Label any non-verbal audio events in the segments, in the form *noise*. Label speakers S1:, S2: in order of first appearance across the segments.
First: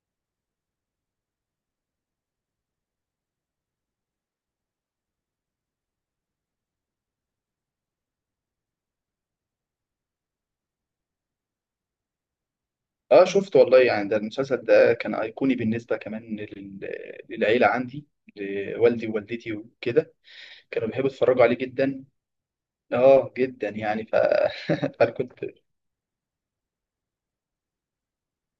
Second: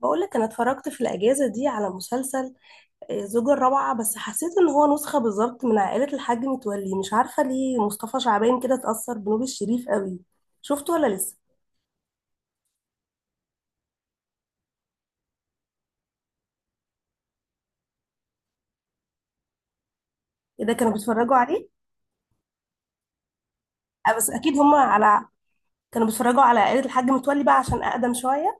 S1: بقول لك انا اتفرجت في الاجازه دي على مسلسل زوجة الرابعه. بس حسيت ان هو نسخه بالظبط من عائله الحاج متولي، مش عارفه ليه مصطفى شعبان كده اتاثر بنور الشريف قوي. شفته ولا لسه؟
S2: اه، شفت والله. يعني ده المسلسل ده كان ايقوني بالنسبه كمان للعيله عندي، لوالدي ووالدتي وكده.
S1: ايه ده،
S2: كانوا
S1: كانوا
S2: بيحبوا
S1: بيتفرجوا
S2: يتفرجوا عليه
S1: عليه؟
S2: جدا، اه جدا يعني
S1: بس اكيد هم
S2: *laughs* فانا
S1: على
S2: كنت.
S1: كانوا بيتفرجوا على عائله الحاج متولي بقى عشان اقدم شويه.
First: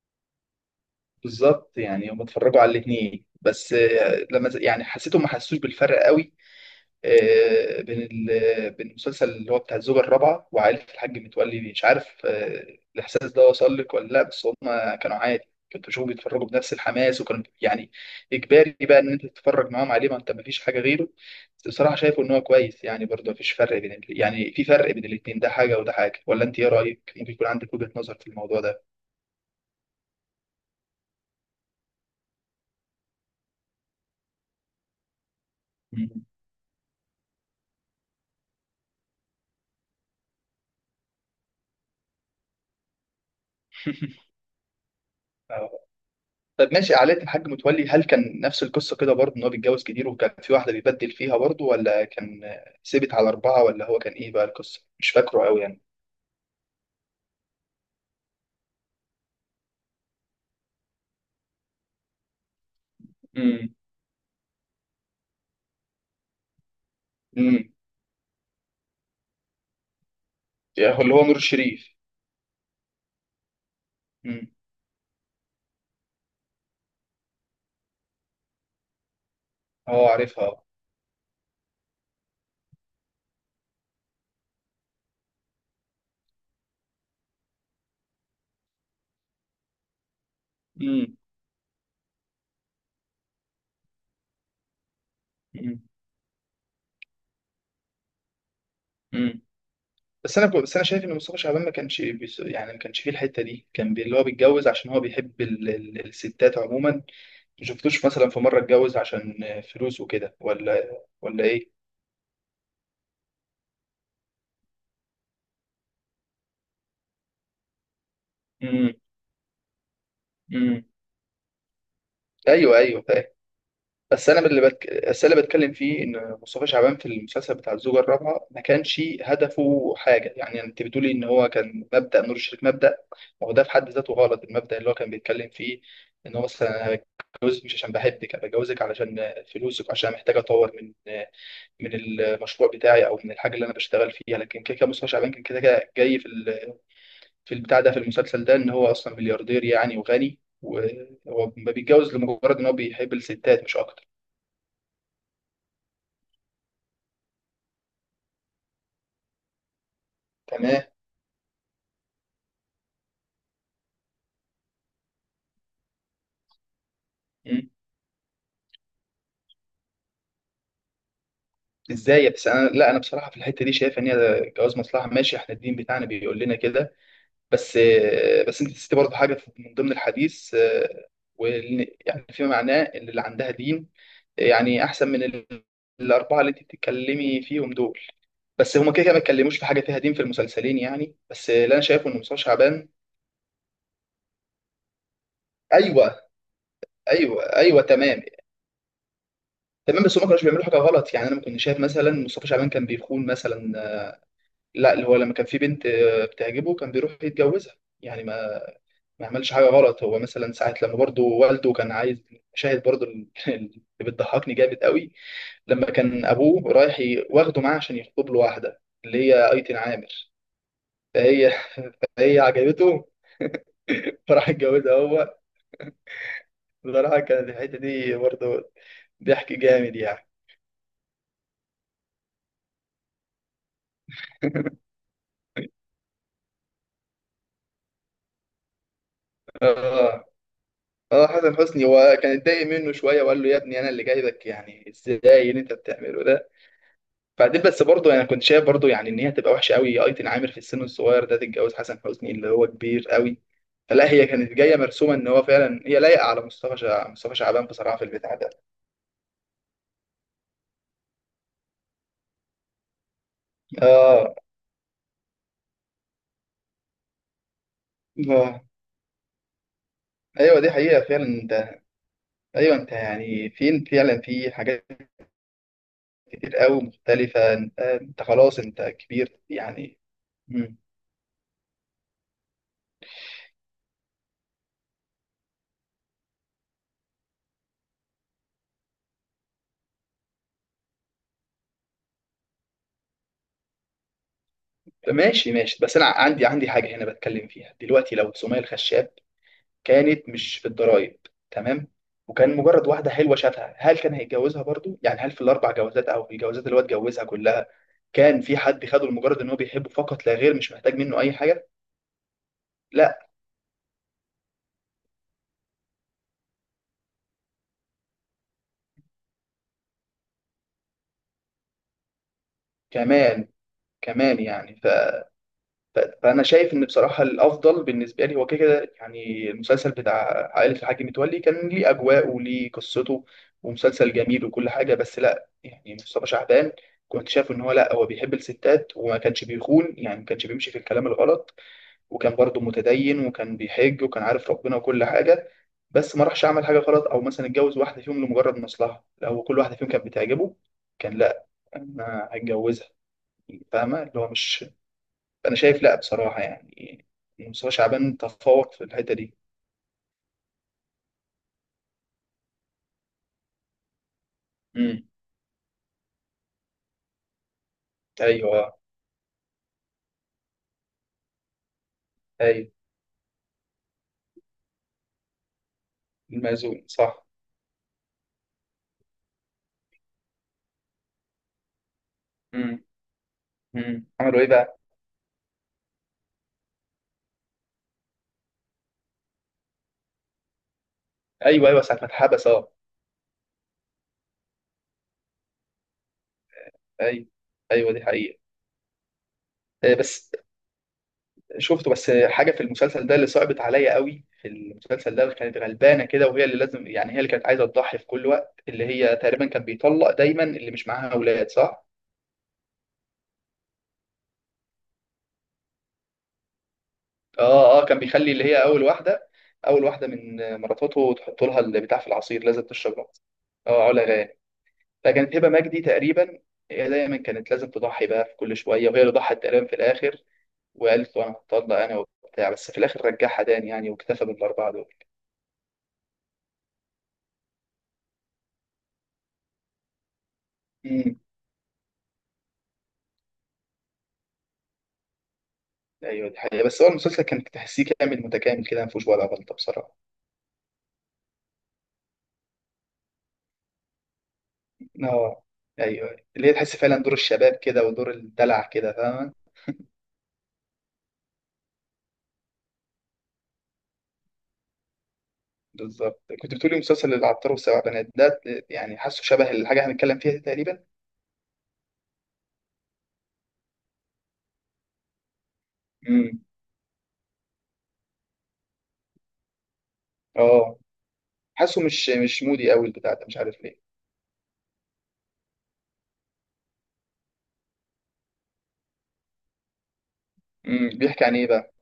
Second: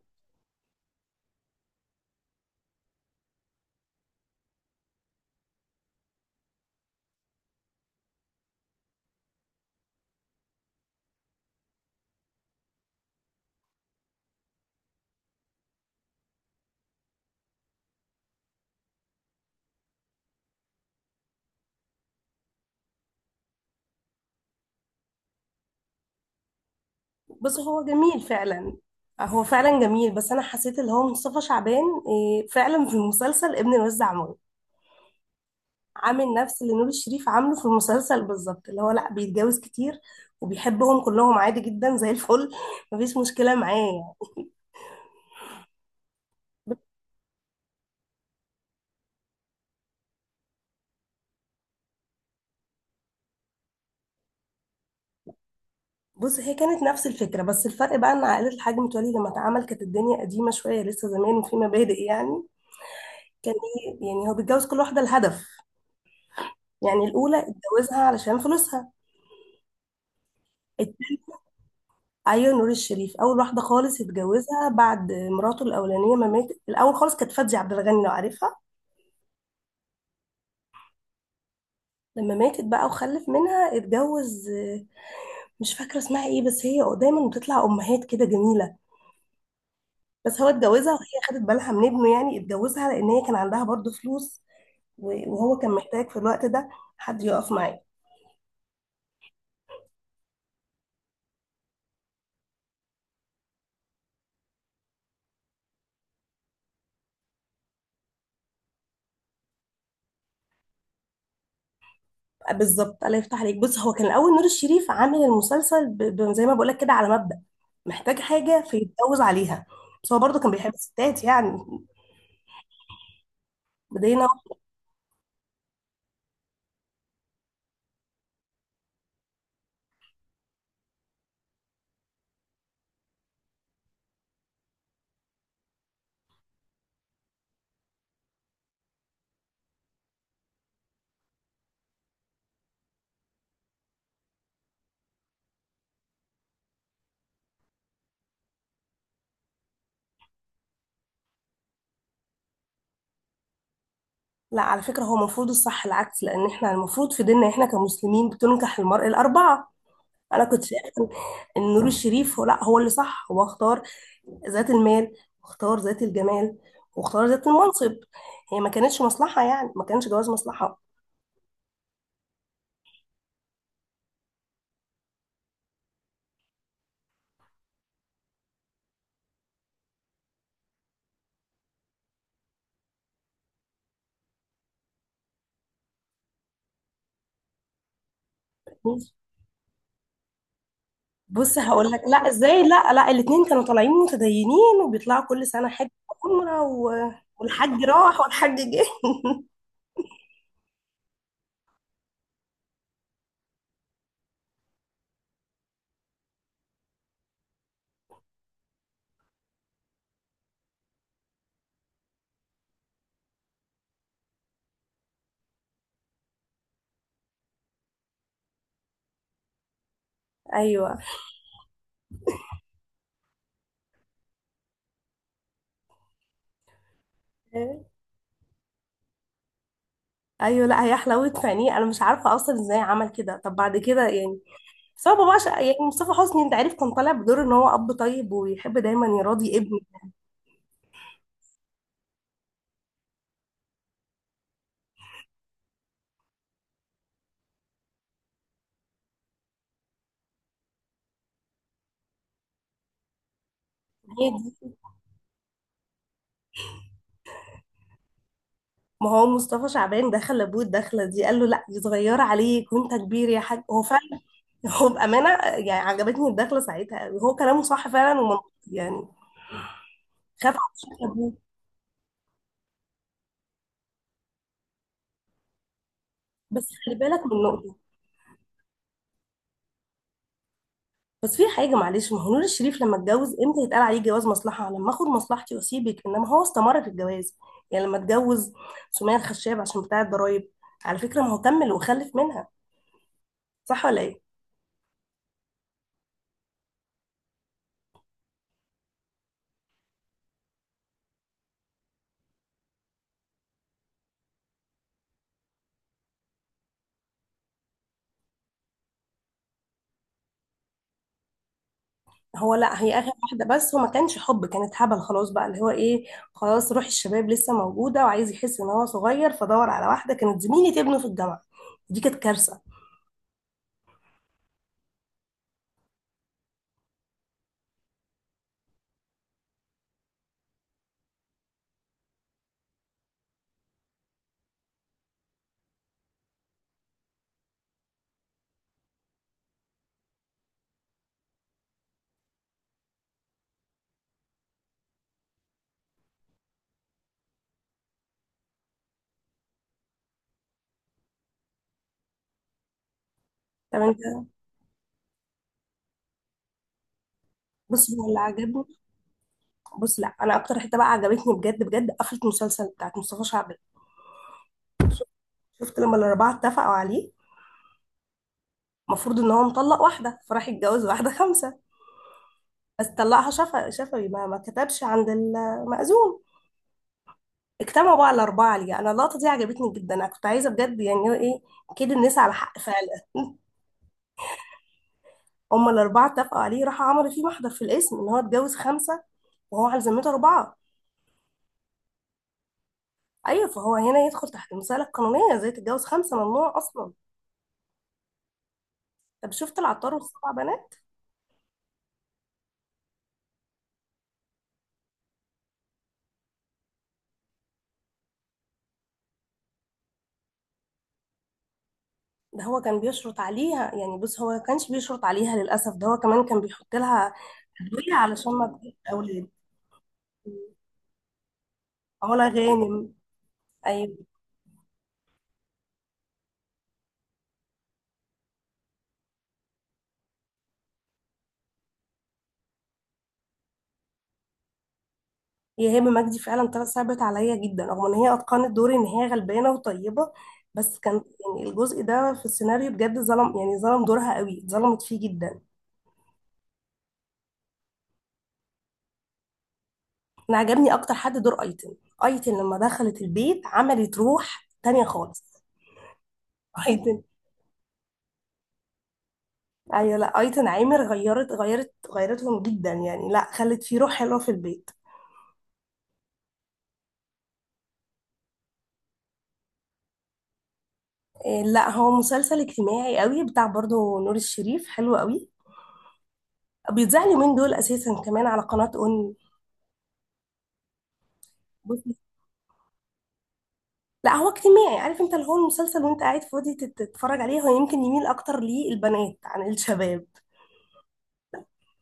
S2: بالظبط، يعني هم اتفرجوا على الاثنين بس لما يعني حسيتهم ما حسوش بالفرق قوي. بين بين المسلسل اللي هو بتاع الزوجة الرابعة وعائلة الحاج متولي. مش عارف، الإحساس ده وصل لك ولا لأ؟ بس هم كانوا عادي، كنت بشوفهم بيتفرجوا بنفس الحماس، وكانوا يعني إجباري بقى إن أنت تتفرج معاهم عليه، ما أنت مفيش حاجة غيره. بس بصراحة شايفه إن هو كويس، يعني برضه مفيش فرق بين يعني في فرق بين الاتنين، ده حاجة وده حاجة، ولا أنت إيه رأيك؟ ممكن يكون
S1: بس
S2: عندك
S1: هو
S2: وجهة نظر
S1: جميل
S2: في الموضوع
S1: فعلا.
S2: ده.
S1: هو فعلا جميل، بس انا حسيت اللي هو مصطفى شعبان فعلا في المسلسل ابن الوزع
S2: مم.
S1: عامل نفس اللي نور الشريف عامله في المسلسل بالظبط، اللي هو لا بيتجوز كتير وبيحبهم كلهم عادي جدا زي الفل *laughs* مفيش مشكلة معاه يعني.
S2: *laughs* طب ماشي، عائلة الحاج متولي هل كان نفس القصة كده برضه؟ إن هو بيتجوز كتير وكان في واحدة بيبدل فيها برضه، ولا كان ثابت على أربعة، ولا هو كان إيه بقى القصة؟ مش فاكره أوي يعني.
S1: بص، هي كانت نفس الفكرة، بس الفرق بقى ان عائلة الحاج متولي لما اتعمل كانت الدنيا قديمة شوية لسه زمان وفي مبادئ يعني.
S2: امم.
S1: يعني هو بيتجوز كل واحدة لهدف. يعني الأولى
S2: امم.
S1: اتجوزها علشان فلوسها.
S2: يعني هو اللي
S1: الت-
S2: هو نور الشريف.
S1: أيوة، نور الشريف أول واحدة خالص
S2: امم.
S1: اتجوزها بعد مراته الأولانية ما ماتت. الأول خالص كانت فادية عبد الغني، لو عارفها.
S2: أه عارفها.
S1: لما ماتت بقى وخلف منها اتجوز، مش فاكرة اسمها ايه بس هي دايما بتطلع امهات كده جميلة. بس هو اتجوزها
S2: امم.
S1: وهي خدت بالها من ابنه، يعني اتجوزها لان هي كان عندها برضو فلوس، وهو كان
S2: امم.
S1: محتاج في الوقت ده حد يقف معاه.
S2: امم. بس أنا شايف إن مصطفى شعبان ما كانش يعني ما كانش فيه الحتة دي، كان اللي هو بيتجوز عشان هو بيحب الستات عموما. ما شفتوش مثلا في مرة اتجوز عشان فلوس وكده، ولا إيه؟
S1: بالظبط، الله يفتح عليك. بص، هو كان الاول نور الشريف عامل المسلسل زي ما بقولك كده، على مبدأ محتاج حاجة
S2: امم.
S1: فيتجوز عليها، بس هو برضه كان بيحب
S2: امم.
S1: الستات يعني.
S2: ايوه، ايوه.
S1: بدينا.
S2: بس أنا اللي بتكلم فيه ان مصطفى شعبان في المسلسل بتاع الزوجه الرابعه ما كانش هدفه حاجه. يعني انت بتقولي ان هو كان مبدا نور الشريف مبدا. ما هو ده في حد ذاته غلط، المبدا اللي هو كان بيتكلم فيه، ان هو مثلا: أنا بتجوزك مش عشان بحبك، انا بتجوزك علشان فلوسك، عشان محتاج اطور من المشروع بتاعي او من الحاجه اللي انا بشتغل فيها. لكن كده كده مصطفى شعبان كان كده كده جاي في في البتاع ده، في المسلسل ده، ان هو اصلا ملياردير يعني، وغني، وهو ما بيتجوز لمجرد ان هو بيحب الستات مش اكتر.
S1: لا، على فكرة هو المفروض الصح العكس، لأن احنا المفروض في ديننا احنا كمسلمين بتنكح المرأة الأربعة. أنا كنت
S2: تمام.
S1: شايفة ان نور الشريف هو لا هو اللي صح، هو اختار ذات المال، واختار ذات الجمال، واختار ذات
S2: مم.
S1: المنصب. هي ما كانتش مصلحة يعني، ما كانش جواز مصلحة.
S2: ازاي؟ بس انا، لا انا بصراحه في الحته دي شايف ان هي جواز مصلحه. ماشي، احنا الدين بتاعنا بيقول لنا كده. بس، بس انت نسيتي برضه حاجه من ضمن الحديث، يعني فيما معناه ان اللي عندها دين يعني احسن من الاربعه اللي انت بتتكلمي فيهم دول. بس هما كده كده ما اتكلموش في حاجه فيها دين في المسلسلين يعني، بس
S1: بص
S2: اللي انا
S1: هقول لك،
S2: شايفه
S1: لا
S2: ان مصطفى
S1: ازاي،
S2: شعبان.
S1: لا لا، الاتنين كانوا طالعين متدينين وبيطلعوا كل سنة حج،
S2: ايوه،
S1: عمرة
S2: ايوه، ايوه.
S1: والحج راح
S2: تمام،
S1: والحج جه.
S2: تمام. بس هما ما كانوش بيعملوا حاجه غلط يعني، انا ما كنت شايف مثلا مصطفى شعبان كان بيخون مثلا. لا، اللي هو لما كان في بنت بتعجبه كان بيروح يتجوزها يعني، ما عملش حاجة غلط. هو مثلا ساعة لما برضه والده كان عايز شاهد، برضه *laughs* اللي بتضحكني جامد قوي، لما كان أبوه رايح واخده معاه عشان يخطب له واحدة اللي هي أيتن عامر.
S1: *laughs* ايوه
S2: فهي عجبته. *laughs* فراح اتجوزها هو. بصراحة كانت الحتة دي برضه ضحك جامد يعني.
S1: ايوه، لا هي حلاوة فنيه، انا مش عارفة اصلا ازاي عمل كده. طب بعد كده يعني، بس هو بابا يعني مصطفى حسني، انت عارف كان طالع بدور ان هو اب طيب ويحب دايما يراضي
S2: اه، اه. حسن حسني هو كان اتضايق منه شوية وقال له يا ابني أنا اللي جايبك، يعني ازاي اللي أنت بتعمله ده؟ بعدين بس برضه انا كنت شايف برضه يعني ان هي تبقى وحشه قوي، ايتن عامر في السن الصغير ده تتجوز حسن حسني اللي هو كبير قوي. فلا، هي
S1: ابنه.
S2: كانت جايه مرسومه ان هو فعلا هي لايقه على مصطفى شعبان بصراحه في البتاع ده.
S1: ما هو مصطفى شعبان دخل لابوه الدخله دي قال له لا دي صغيره عليك وانت كبير يا حاج، هو فعلا،
S2: اه،
S1: هو بامانه يعني عجبتني الدخله ساعتها قوي. هو كلامه صح فعلا ومنطقي
S2: اه.
S1: يعني، خاف
S2: ايوه دي
S1: على
S2: حقيقه
S1: شكل
S2: فعلا،
S1: ابوه.
S2: انت. ايوه، انت يعني فين فعلا؟ في حاجات كتير
S1: بس
S2: قوي
S1: خلي بالك من
S2: مختلفه،
S1: نقطه،
S2: انت خلاص انت كبير يعني. مم.
S1: بس في حاجه معلش، ما هو نور الشريف لما اتجوز امتى يتقال عليه جواز مصلحه؟ لما اخد مصلحتي واسيبك، انما هو استمر في الجواز. يعني لما اتجوز سمية الخشاب عشان بتاع الضرايب، على فكره ما هو كمل وخلف منها، صح ولا ايه؟
S2: ماشي، ماشي. بس انا عندي حاجه هنا بتكلم فيها دلوقتي: لو سمية الخشاب كانت مش في الضرايب، تمام، وكان مجرد واحده حلوه شافها، هل كان هيتجوزها برضو؟ يعني هل في الاربع جوازات او في الجوازات اللي هو اتجوزها كلها كان في حد خده لمجرد ان هو بيحبه فقط لا غير، مش محتاج منه اي حاجه؟
S1: هو لا، هي اخر
S2: لا.
S1: واحده بس هو ما كانش حب، كانت هبل خلاص بقى اللي هو ايه، خلاص روح الشباب لسه موجوده وعايز يحس ان هو صغير فدور على واحده كانت زميله ابنه في الجامعه. دي كانت كارثه.
S2: كمان، كمان يعني فانا شايف ان بصراحه الافضل بالنسبه لي هو كده كده. يعني المسلسل بتاع عائله الحاج متولي كان ليه اجواءه وليه قصته، ومسلسل جميل وكل حاجه. بس لا، يعني مصطفى شعبان كنت شايف ان هو لا، هو بيحب الستات وما كانش بيخون يعني، ما كانش بيمشي في الكلام الغلط، وكان برضه متدين وكان بيحج وكان عارف ربنا وكل حاجة. بس ما راحش عمل حاجة غلط أو مثلا اتجوز واحدة فيهم لمجرد مصلحة، لا هو كل واحدة فيهم كانت بتعجبه، كان لا، أنا هتجوزها.
S1: طب انت،
S2: فاهمة اللي هو مش. أنا شايف، لا بصراحة يعني مصطفى
S1: بص هو
S2: شعبان
S1: اللي عجبني،
S2: تفوق في الحتة دي.
S1: بص لا انا اكتر حته بقى عجبتني بجد بجد قفله المسلسل بتاعت مصطفى شعبان.
S2: امم.
S1: شفت لما الاربعه اتفقوا عليه؟
S2: أيوه.
S1: المفروض ان هو مطلق واحده فراح يتجوز واحده خمسه،
S2: أيوه،
S1: بس طلقها شفا شفوي، ما كتبش عند المأذون.
S2: المأذون صح.
S1: اجتمعوا بقى الأربعة ليه؟ أنا اللقطة دي عجبتني جدا، أنا كنت عايزة بجد يعني إيه كده، الناس على حق
S2: امم.
S1: فعلا. *laughs*
S2: امم. عملوا إيه بقى؟
S1: هما الأربعة اتفقوا عليه، راحوا عملوا فيه محضر في الاسم إن هو اتجوز خمسة وهو على ذمته أربعة.
S2: أيوه، أيوه، ساعة ما اتحبس، أه.
S1: أيوة، فهو هنا يدخل تحت المسألة القانونية، زي تتجوز خمسة ممنوع أصلا.
S2: أيوه، أيوه دي حقيقة.
S1: طب شفت العطار والسبع
S2: بس
S1: بنات؟
S2: شفته. بس حاجه في المسلسل ده اللي صعبت عليا قوي في المسلسل ده، اللي كانت غلبانه كده، وهي اللي لازم يعني هي اللي كانت عايزه تضحي في كل وقت، اللي هي تقريبا كان بيطلق دايما اللي مش معاها اولاد، صح؟
S1: ده هو كان بيشرط عليها يعني، بص هو ما كانش بيشرط عليها للأسف، ده هو كمان كان بيحط لها
S2: اه، اه،
S1: أدوية
S2: كان
S1: علشان
S2: بيخلي اللي
S1: ما
S2: هي
S1: تجيبش
S2: اول
S1: أولاد.
S2: واحده اول واحده من مراتاته تحط لها البتاع في
S1: علا
S2: العصير، لازم
S1: غانم.
S2: تشرب العصير. اه، علا
S1: أيوة.
S2: غانم. فكانت هبه مجدي تقريبا هي دايما كانت لازم تضحي بقى في كل شويه، وهي اللي ضحت تقريبا في الاخر وقالت له انا هتطلق انا وبتاع. بس في الاخر رجعها تاني يعني، واكتفى بالاربعه
S1: هي هبه مجدي فعلا طلعت صعبت عليا جدا، رغم ان هي اتقنت دور ان هي غلبانه وطيبه، بس كان،
S2: دول.
S1: يعني الجزء ده في السيناريو بجد ظلم، يعني ظلم دورها قوي، ظلمت فيه جدا.
S2: ايوه دي حقيقة. بس هو المسلسل كان تحسيه كامل متكامل كده، ما فيهوش ولا غلطة بصراحة.
S1: انا عجبني اكتر حد دور ايتن. ايتن لما دخلت البيت عملت روح تانية خالص.
S2: اه، ايوه، اللي هي
S1: *laughs*
S2: تحس فعلا
S1: ايتن.
S2: دور الشباب كده ودور الدلع كده، فاهمة؟
S1: ايوه، لا ايتن عامر غيرتهم جدا يعني، لا خلت فيه روح حلوه في البيت.
S2: بالظبط. كنت بتقولي مسلسل العطار والسبع بنات ده، يعني حاسه شبه الحاجة هنتكلم فيها دي تقريبا.
S1: إيه، لا هو مسلسل اجتماعي قوي بتاع برضه نور الشريف، حلو قوي،
S2: امم.
S1: بيتذاع اليومين دول اساسا كمان على قناه اون.
S2: اه، حاسه مش مودي قوي البتاع ده، مش عارف ليه.
S1: لا هو اجتماعي، عارف انت اللي هو المسلسل وانت قاعد فاضي تتفرج عليه، هو يمكن يميل اكتر للبنات عن الشباب.
S2: امم. بيحكي عن ايه بقى؟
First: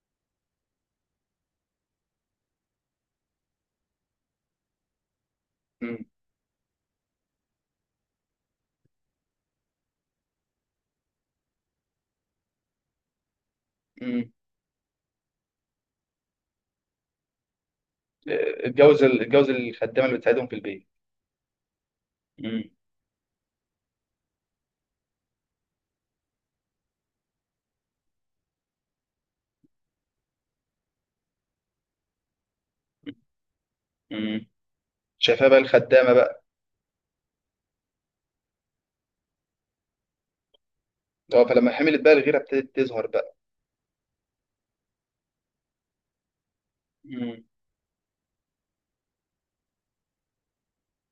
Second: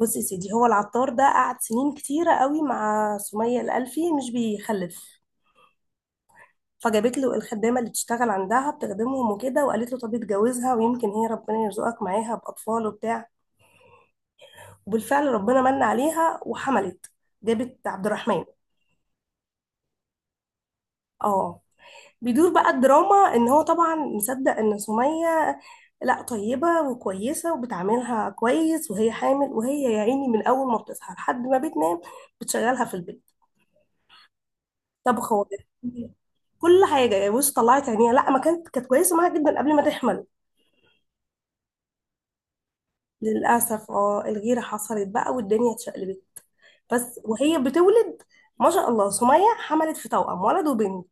S1: بص يا سيدي، هو العطار ده قعد سنين كتيرة قوي مع سمية الألفي مش بيخلف،
S2: امم.
S1: فجابت له الخدامة اللي تشتغل عندها بتخدمهم وكده وقالت له طب اتجوزها ويمكن هي ربنا يرزقك معاها بأطفال وبتاع،
S2: امم.
S1: وبالفعل ربنا من عليها وحملت، جابت عبد الرحمن.
S2: اتجوز الخدامة اللي بتساعدهم في البيت.
S1: اه. بيدور
S2: امم.
S1: بقى الدراما ان هو طبعا مصدق ان سمية لا طيبة وكويسة وبتعاملها كويس، وهي حامل وهي يا عيني من اول ما بتصحى لحد ما بتنام بتشغلها في البيت،
S2: امم.
S1: طبخ
S2: شايفاها بقى
S1: وغير
S2: الخدامة
S1: *laughs*
S2: بقى.
S1: كل حاجة يعني. بص طلعت عينيها، لا ما كانت كويسة معاها جدا قبل ما تحمل.
S2: اه، فلما حملت بقى الغيرة ابتدت تظهر بقى.
S1: للأسف الغيرة حصلت بقى والدنيا اتشقلبت. بس
S2: امم.
S1: وهي بتولد، ما شاء الله، سمية حملت في توأم ولد وبنت.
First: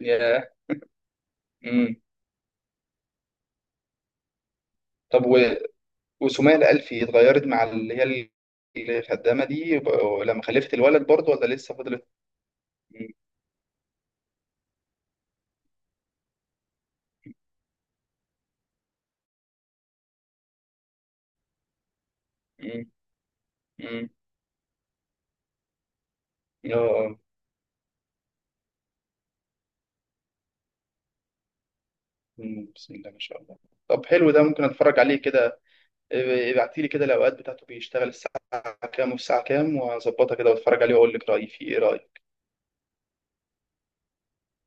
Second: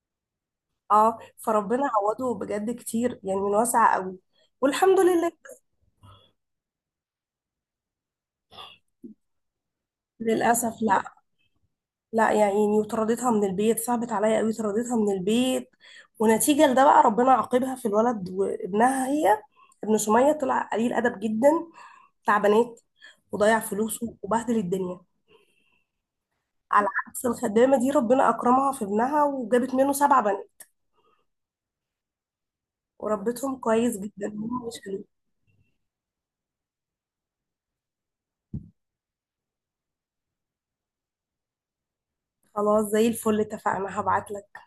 S2: ياه.
S1: اه فربنا عوضه بجد كتير يعني، من واسع قوي، والحمد
S2: طب
S1: لله.
S2: وسمية الألفي اتغيرت مع اللي هي الخدامة دي لما خلفت
S1: للأسف لا.
S2: الولد برضه، ولا لسه فضلت؟
S1: لا يا عيني،
S2: مم.
S1: وطردتها من البيت، صعبت عليا قوي، طردتها من البيت. ونتيجة لده بقى ربنا عاقبها في الولد، وابنها هي، ابن سمية، طلع قليل أدب جدا، بتاع بنات،
S2: مم.
S1: وضيع
S2: مم.
S1: فلوسه وبهدل الدنيا.
S2: اه.
S1: على
S2: آه.
S1: عكس الخدامة دي ربنا أكرمها في ابنها وجابت منه سبع بنات،
S2: مم. بسم الله ما شاء
S1: وربتهم
S2: الله.
S1: كويس
S2: طب
S1: جدا،
S2: حلو، ده ممكن
S1: هم مش
S2: اتفرج
S1: حلوين.
S2: عليه كده. إيه، ابعتي لي كده الأوقات بتاعته، بيشتغل الساعة كام والساعة كام، وهظبطها كده واتفرج عليه واقول لك رأيي فيه. ايه رأيك؟
S1: خلاص زي الفل، اتفقنا، هبعتلك.